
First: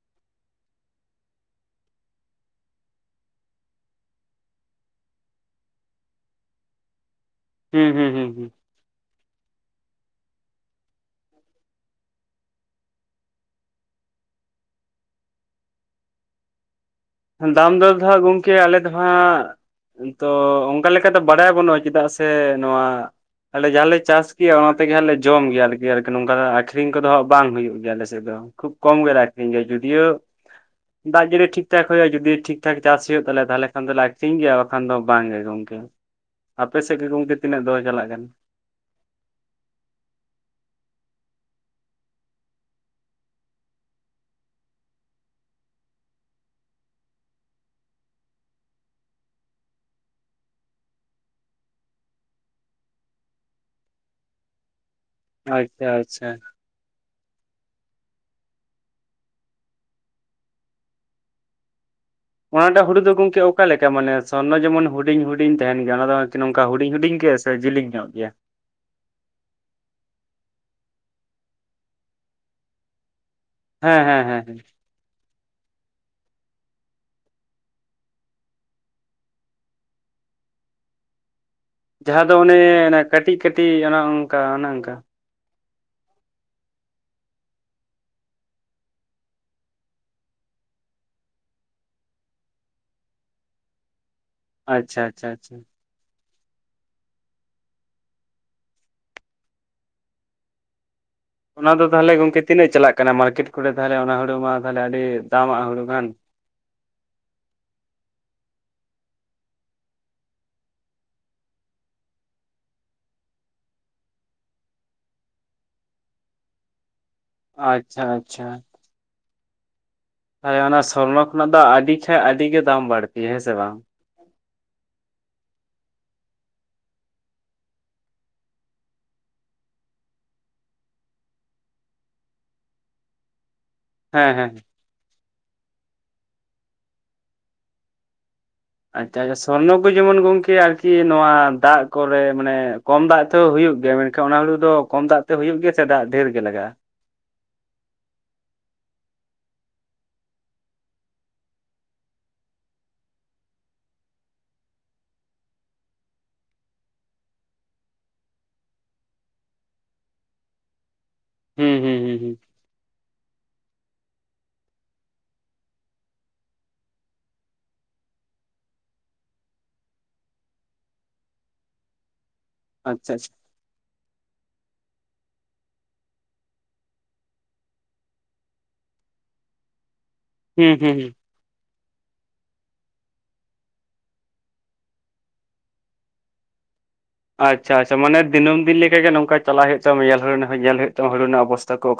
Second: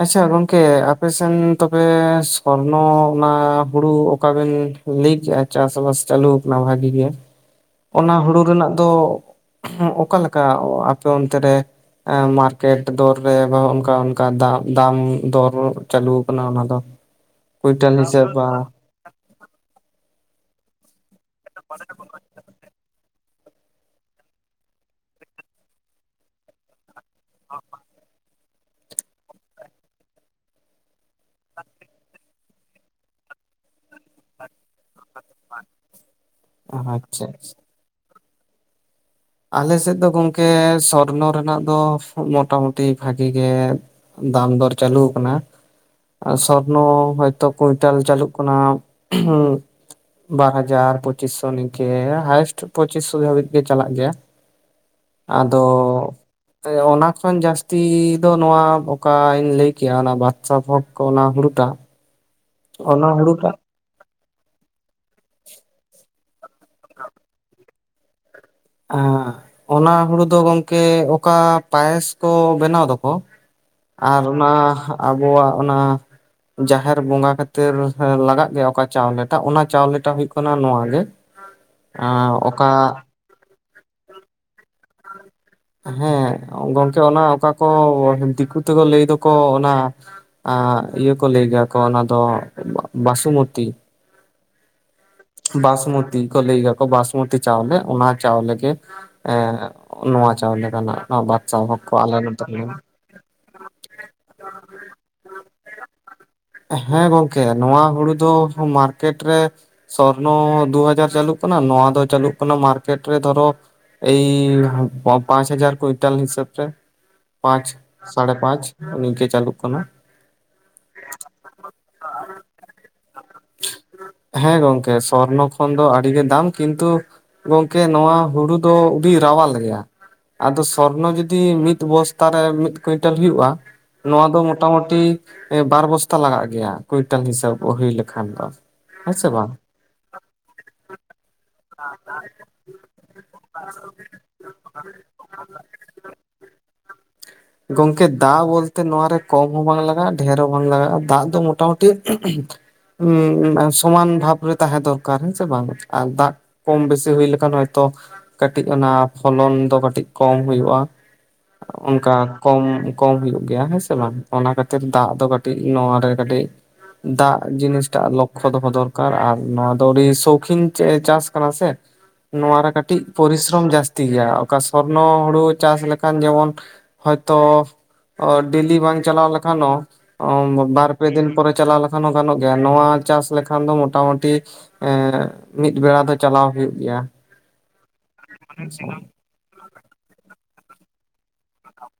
ᱟᱪᱪᱷᱟ ᱜᱚᱝᱠᱮ ᱟᱯᱮᱥᱮᱱ ᱛᱚᱵᱮ ᱥᱚᱨᱱᱚ ᱚᱱᱟ ᱦᱩᱲᱩ ᱚᱠᱟᱵᱮᱱ ᱞᱟᱹᱭ ᱠᱮᱭᱟ ᱪᱟᱥᱵᱟᱥ ᱪᱟᱹᱞᱩ ᱟᱠᱟᱱᱟ ᱵᱷᱟᱹᱜᱤ ᱜᱮᱭᱟ ᱦᱩᱸ ᱚᱱᱟ ᱦᱩᱸ ᱦᱩᱲᱩ ᱦᱩᱸ ᱨᱮᱱᱟᱜ ᱫᱚ ᱦᱚᱸ ᱚᱠᱟᱞᱮᱠᱟ ᱟᱯᱮ ᱚᱱᱛᱮ ᱨᱮ ᱮ ᱢᱟᱨᱠᱮᱴ ᱫᱚᱨ ᱨᱮ ᱱᱚᱜ-ᱚ ᱚᱱᱠᱟ ᱚᱱᱠᱟ ᱫᱟᱢ ᱫᱟᱢ ᱫᱚᱨ ᱪᱟᱹᱞᱩ ᱟᱠᱟᱱᱟ ᱚᱱᱟ ᱫᱚ ᱫᱟᱢ ᱫᱚᱨ ᱠᱩᱭᱤᱱᱴᱟᱞ ᱫᱷᱟ ᱦᱤᱥᱟᱹᱵ ᱵᱟ ᱜᱚᱢᱠᱮ ᱟᱞᱮ ᱫᱚ ᱦᱟᱸᱜ ᱛᱚ ᱚᱱᱠᱟ ᱞᱮᱠᱟᱛᱮ ᱵᱟᱲᱟᱭ ᱵᱟᱹᱱᱩᱜᱼᱟ ᱪᱮᱫᱟᱜ ᱥᱮ ᱱᱚᱣᱟ ᱟᱞᱮ ᱡᱟᱦᱟᱸᱞᱮ ᱪᱟᱥ ᱜᱮᱭᱟ ᱚᱱᱟ ᱛᱮᱜᱮ ᱦᱟᱸᱜ ᱞᱮ ᱡᱚᱢ ᱜᱮᱭᱟ ᱟᱨᱠᱤ ᱟᱨᱠᱤ ᱱᱚᱝᱠᱟ [inaudible] ᱟᱠᱷᱨᱤᱧ ᱠᱚᱫᱚ ᱦᱟᱜ ᱵᱟᱝ ᱦᱩᱭᱩᱜ ᱜᱮᱭᱟ ᱟᱞᱮᱥᱮᱫ ᱫᱚ ᱠᱷᱩᱵ ᱠᱚᱢ ᱜᱮᱞᱮ ᱟᱠᱷᱨᱤᱧ ᱜᱮᱭᱟ ᱡᱩᱫᱤᱭᱳ ᱫᱟᱜ ᱡᱟᱹᱲᱤ ᱴᱷᱤᱠ ᱴᱷᱤᱠ ᱴᱷᱟᱠ ᱦᱩᱭᱩᱜᱼᱟ ᱡᱩᱚᱫᱤ ᱴᱷᱤᱠ ᱴᱷᱟᱠ ᱪᱟᱥ ᱦᱩᱭᱩᱜ ᱛᱟᱞᱮ ᱛᱟᱦᱚᱞᱮ ᱠᱷᱟᱱ ᱫᱚ ᱟᱹᱠᱷᱨᱤᱧ ᱜᱮᱭᱟ ᱵᱟᱠᱷᱟᱱ ᱫᱚ ᱵᱟᱝ ᱜᱮ ᱜᱚᱝᱠᱮ᱾ ᱟᱯᱮ ᱟᱪᱪᱷᱟ ᱥᱮᱫ ᱜᱮ ᱟᱪᱪᱷᱟ ᱜᱚᱢᱠᱮ ᱛᱤᱱᱟᱹᱜ ᱫᱚᱨ ᱪᱟᱞᱟᱜ ᱠᱟᱱᱟ? ᱟᱞᱮ ᱥᱮᱫ ᱫᱚ ᱜᱚᱝᱠᱮ ᱥᱚᱨᱱᱚ ᱨᱮᱱᱟᱜ ᱫᱚ ᱢᱳᱴᱟᱢᱩᱴᱤ ᱵᱷᱟᱜᱤ ᱜᱮ ᱫᱟᱢ ᱫᱚᱨ ᱪᱟᱹᱞᱩ ᱟᱠᱟᱱᱟ ᱥᱚᱨᱱᱚ ᱦᱚᱭᱛᱚ ᱠᱩᱭᱤᱧᱴᱟᱞ ᱪᱟᱹᱞᱩᱜ ᱠᱟᱱᱟ ᱦᱩ ᱵᱟᱨ ᱦᱟᱡᱟᱨ ᱯᱚᱸᱪᱤᱥ ᱥᱚ ᱱᱤᱝᱠᱮ ᱦᱟᱭᱮᱥᱴ ᱯᱚᱸᱪᱤᱥ ᱥᱚ ᱦᱟᱹᱵᱤᱡ ᱜᱮ ᱪᱟᱞᱟᱜ ᱜᱮᱭᱟ ᱟᱫᱚ ᱟᱪᱪᱷᱟ ᱟᱪᱪᱷᱟ ᱮ ᱚᱱᱟ ᱠᱷᱚᱱ ᱡᱟᱹᱥᱛᱤ ᱫᱚ ᱱᱚᱣᱟ ᱚᱠᱟᱧ ᱞᱟᱹᱭ ᱠᱮᱭᱟ ᱚᱱᱟ ᱵᱟᱥᱛᱟ ᱵᱷᱚᱠᱽ ᱠᱚ ᱚᱱᱟ ᱦᱩᱲᱩᱴᱟᱜ ᱚᱱᱟᱴᱟᱜ ᱦᱩᱲᱩ ᱚᱱᱟ ᱫᱚ ᱜᱚᱝᱠᱮ ᱦᱩᱲᱩᱴᱟᱜ ᱚᱠᱟ ᱞᱮᱠᱟ ᱢᱟᱱᱮ ᱥᱚᱨᱱᱚ ᱡᱮᱢᱚᱱ ᱦᱩᱰᱤᱧ ᱦᱩᱰᱤᱧ ᱦᱩᱰᱤᱧ ᱛᱟᱦᱮᱱ ᱜᱮᱭᱟ ᱚᱱᱟ ᱫᱚ ᱱᱚᱝᱠᱟ ᱦᱩᱰᱤᱧ ᱦᱩᱰᱤᱧ ᱜᱮ ᱥᱮ ᱡᱮᱞᱤᱧ ᱧᱚᱜ ᱜᱮᱭᱟ ᱮ ᱚᱱᱟ ᱦᱩᱲᱩ ᱫᱚ ᱜᱚᱝᱠᱮ ᱚᱠᱟ ᱯᱟᱭᱮᱥ ᱠᱚ ᱵᱮᱱᱟᱣ ᱫᱚᱠᱚ ᱦᱮᱸ ᱟᱨ ᱦᱮᱸ ᱦᱮᱸ ᱚᱱᱟ ᱟᱵᱚᱣᱟᱜ ᱚᱱᱟ ᱡᱟᱦᱮᱨ ᱵᱚᱸᱜᱟ ᱠᱷᱟᱹᱛᱤᱨ ᱞᱟᱜᱟᱜ ᱜᱮᱭᱟ ᱚᱠᱟ ᱪᱟᱣᱞᱮᱴᱟᱜ ᱚᱱᱟ ᱪᱟᱣᱞᱮ ᱴᱟᱜ ᱦᱩᱭᱩᱜ ᱠᱟᱱᱟ ᱱᱚᱣᱟ ᱜᱮ [inaudible] ᱡᱟᱦᱟᱸ ᱫᱚ ᱚᱠᱟ ᱚᱱᱮ ᱠᱟᱹᱴᱤᱡ ᱠᱟᱹᱴᱤᱡ ᱚᱱᱮ ᱚᱱᱠᱟ ᱚᱱᱮ ᱚᱱᱠᱟ ᱦᱮᱸ ᱜᱚᱝᱠᱮ ᱚᱱᱟ ᱚᱠᱟ ᱠᱚ ᱫᱤᱠᱩ ᱛᱮᱠᱚ ᱞᱟᱹᱭ ᱫᱚᱠᱚ ᱚᱱᱟ ᱟᱜ ᱤᱭᱟᱹ ᱠᱚ ᱞᱟᱹᱭ ᱜᱮᱭᱟ ᱠᱚ ᱚᱱᱟ ᱫᱚ ᱵᱟᱥᱩᱢᱚᱛᱤ ᱟᱪᱪᱷᱟ ᱟᱪᱪᱷᱟ ᱟᱪᱪᱷᱟ ᱵᱟᱥᱢᱚᱛᱤ ᱠᱚ ᱞᱟᱹᱭ ᱭᱟᱠᱚ ᱵᱟᱥᱢᱚᱛᱤ ᱪᱟᱣᱞᱮ ᱚᱱᱟ ᱪᱟᱣᱞᱮ ᱜᱮ ᱮ ᱱᱚᱣᱟ ᱪᱟᱣᱞᱮ ᱠᱟᱱᱟ ᱱᱚᱣᱟ ᱚᱱᱟ ᱵᱟᱫᱥᱟᱦᱚᱵ ᱫᱚ ᱠᱚ ᱛᱟᱦᱚᱞᱮ ᱟᱞᱮ ᱜᱚᱝᱠᱮ ᱱᱚᱛᱮ ᱨᱮ ᱛᱤᱱᱟᱹᱜ ᱪᱟᱞᱟᱜ ᱠᱟᱱᱟ ᱢᱟᱨᱠᱮᱴ ᱠᱚᱨᱮ ᱛᱟᱦᱚᱞᱮ ᱚᱱᱟ ᱦᱩᱲᱩ ᱢᱟ ᱛᱟᱦᱚᱞᱮ ᱟᱹᱰᱤ ᱫᱟᱢᱟᱜ ᱦᱩᱲᱩ ᱠᱟᱱ ᱦᱮᱸ ᱜᱚᱝᱠᱮ ᱱᱚᱣᱟ ᱦᱩᱲᱩ ᱫᱚ ᱢᱟᱨᱠᱮᱴ ᱨᱮ ᱥᱚᱨᱱᱚ ᱫᱩ ᱦᱟᱡᱟᱨ ᱪᱟᱹᱞᱩᱜ ᱠᱟᱱᱟ ᱱᱚᱣᱟ ᱫᱚ ᱪᱟᱹᱞᱩᱜ ᱠᱟᱱᱟ ᱢᱟᱨᱠᱮᱴ ᱨᱮ ᱫᱷᱚᱨᱚ ᱮᱭ ᱯᱟᱸᱪ ᱦᱟᱡᱟᱨ ᱠᱩᱭᱤᱱᱴᱟᱞ ᱦᱤᱥᱟᱹᱵ ᱛᱮ ᱯᱟᱸᱪ ᱟᱪᱪᱷᱟ ᱥᱟᱲᱮ ᱟᱪᱪᱷᱟ ᱯᱟᱸᱪ ᱱᱤᱝᱠᱟᱹ ᱪᱟᱞᱩᱜ ᱠᱟᱱᱟ ᱦᱚᱭ ᱚᱱᱟ ᱥᱚᱨᱱᱚ ᱠᱷᱚᱱᱟᱜ ᱫᱚ ᱟᱹᱰᱤ ᱠᱷᱟᱱ ᱟᱹᱰᱤ ᱜᱮ ᱫᱟᱢ ᱵᱟᱹᱲᱛᱤᱭᱟ ᱦᱮᱸ ᱥᱮ ᱵᱟᱝ ᱦᱮᱸ ᱜᱚᱢᱠᱮ ᱥᱚᱨᱱᱚ ᱠᱷᱚᱱ ᱫᱚ ᱟᱹᱰᱤᱜᱮ ᱫᱟᱢ ᱠᱤᱱᱛᱩ ᱜᱚᱝᱠᱮ ᱱᱚᱣᱟ ᱦᱩᱲᱩ ᱫᱚ ᱟᱹᱰᱤ ᱨᱟᱣᱟᱞ ᱜᱮᱭᱟ ᱟᱫᱚ ᱥᱚᱨᱱᱚ ᱡᱩᱫᱤ ᱢᱤᱫ ᱵᱚᱥᱛᱟ ᱨᱮ ᱢᱤᱫ ᱠᱩᱭᱤᱱᱴᱟᱞ ᱦᱩᱭᱩᱜᱼᱟ ᱱᱚᱣᱟ ᱦᱮᱸ ᱫᱚ ᱦᱮᱸ ᱢᱚᱴᱟᱢᱩᱴᱤ ᱵᱟᱨ ᱵᱚᱥᱛᱟ ᱞᱟᱜᱟᱜ ᱜᱮᱭᱟ ᱠᱩᱭᱤᱱᱴᱟᱞ ᱦᱤᱥᱟᱹᱵ ᱦᱩᱭ ᱞᱮᱠᱷᱟᱱ ᱫᱚ ᱦᱮᱸ ᱟᱪᱪᱷᱟ ᱥᱮ ᱟᱪᱪᱷᱟ ᱵᱟᱝ ᱥᱚᱨᱱᱚ ᱠᱚ ᱡᱮᱢᱚᱱ ᱜᱚᱝᱠᱮ ᱟᱨᱠᱤ ᱱᱚᱣᱟ ᱫᱟᱜ ᱠᱚᱨᱮ ᱢᱟᱱᱮ ᱠᱚᱢ ᱫᱟᱜ ᱛᱮᱦᱚᱸ ᱦᱩᱭᱩᱜ ᱜᱮᱭᱟ ᱢᱮᱱᱠᱷᱟᱱ ᱚᱱᱟ ᱦᱩᱲᱩ ᱫᱚ ᱠᱚᱢ ᱫᱟᱜ ᱛᱮ ᱦᱩᱭᱩᱜ ᱜᱮᱭᱟ ᱥᱮ ᱫᱟᱜ ᱰᱷᱮᱨ ᱜᱮ ᱞᱟᱜᱟᱜᱼᱟ ᱜᱚᱢᱠᱮ ᱫᱟᱜ ᱵᱚᱞᱛᱮ ᱱᱚᱣᱟᱨᱮ ᱠᱚᱢ ᱦᱚᱸ ᱵᱟᱝ ᱞᱟᱜᱟᱜᱼᱟ ᱰᱷᱮᱨ ᱦᱚᱸ ᱵᱟᱝ ᱞᱟᱜᱟᱜᱼᱟ ᱫᱟᱜ ᱫᱚ ᱢᱚᱴᱟᱢᱩᱴᱤ ᱥᱚᱢᱟᱱ ᱵᱷᱟᱯᱨᱮ ᱛᱟᱦᱮᱸ ᱫᱚᱨᱠᱟᱨ ᱦᱮᱸ ᱥᱮ ᱵᱟᱝ ᱟᱨ ᱫᱟᱜ ᱠᱚᱢ ᱵᱮᱥᱤ ᱦᱩᱭ ᱞᱮᱠᱷᱟᱱ ᱦᱚᱭᱛᱳ ᱠᱟᱹᱴᱤᱡ ᱚᱱᱟ ᱯᱷᱚᱞᱚᱱ ᱫᱚ ᱠᱟᱹᱴᱤᱡ ᱠᱚᱢ ᱦᱩᱭᱩᱜᱼᱟ ᱦᱩᱸ ᱦᱩᱸ ᱚᱱᱠᱟ ᱦᱩᱸ ᱦᱩᱸ ᱠᱚᱢ ᱠᱚᱢ ᱦᱩᱭᱩᱜ ᱜᱮᱭᱟ ᱦᱮᱸ ᱥᱮ ᱵᱟᱝ ᱚᱱᱟ ᱠᱷᱟᱹᱛᱤᱨ ᱫᱟᱜ ᱫᱚ ᱠᱟᱹᱴᱤᱡ ᱱᱚᱣᱟ ᱨᱮ ᱠᱟᱹᱴᱤᱡ ᱫᱟᱜ ᱡᱤᱱᱤᱥᱴᱟᱜ ᱞᱚᱠᱠᱷᱚ ᱫᱚᱦᱚ ᱫᱚᱨᱠᱟᱨ ᱟᱨ ᱱᱚᱣᱟ ᱫᱚ ᱟᱹᱰᱤ ᱥᱳᱠᱷᱤᱱ ᱪᱟᱥ ᱠᱟᱱᱟ ᱥᱮ [inaudible] ᱱᱚᱣᱟ ᱨᱮ ᱠᱟᱹᱴᱤᱡ ᱟᱪᱪᱷᱟ ᱟᱪᱪᱷᱟ ᱯᱚᱨᱤᱥᱨᱚᱢ ᱡᱟᱹᱥᱛᱤ ᱜᱮᱭᱟ ᱚᱠᱟ ᱥᱚᱨᱱᱚ ᱦᱩᱲᱩ ᱪᱟᱥ ᱞᱮᱠᱷᱟᱱ ᱡᱮᱢᱚᱱ ᱦᱚᱭᱛᱚ ᱰᱮᱞᱤ ᱵᱟᱝ ᱪᱟᱞᱟᱣ ᱞᱮᱠᱷᱟᱱ ᱦᱚᱸ ᱦᱩᱸ ᱵᱟᱨ ᱦᱩᱸ ᱦᱩᱸ ᱯᱮ ᱫᱤᱱ ᱯᱚᱨᱮ ᱪᱟᱞᱟᱣ ᱞᱮᱠᱷᱟᱱ ᱜᱟᱱᱚᱜ ᱜᱮᱭᱟ ᱱᱚᱣᱟ ᱪᱟᱥ ᱞᱮᱠᱷᱟᱱ ᱫᱚ ᱢᱚᱴᱟᱢᱩᱴᱤ ᱮᱻ ᱢᱤᱫ ᱵᱮᱲᱟ ᱫᱚ ᱪᱟᱞᱟᱣ ᱦᱩᱭᱩᱜ ᱜᱮᱭᱟ ᱟᱪᱪᱷᱟ ᱟᱪᱪᱷᱟ ᱢᱟᱱᱮ ᱫᱤᱱᱟᱹᱢ ᱫᱤᱱ ᱞᱮᱠᱟ ᱜᱮ ᱱᱚᱝᱠᱟ ᱪᱟᱞᱟᱣ ᱦᱩᱭᱩᱜ ᱛᱟᱢᱟ ᱧᱮᱞ ᱦᱩᱭᱩᱜ ᱛᱟᱢᱟ ᱦᱩᱲᱩ ᱨᱮᱱᱟᱜ ᱚᱵᱚᱥᱛᱟ ᱠᱚ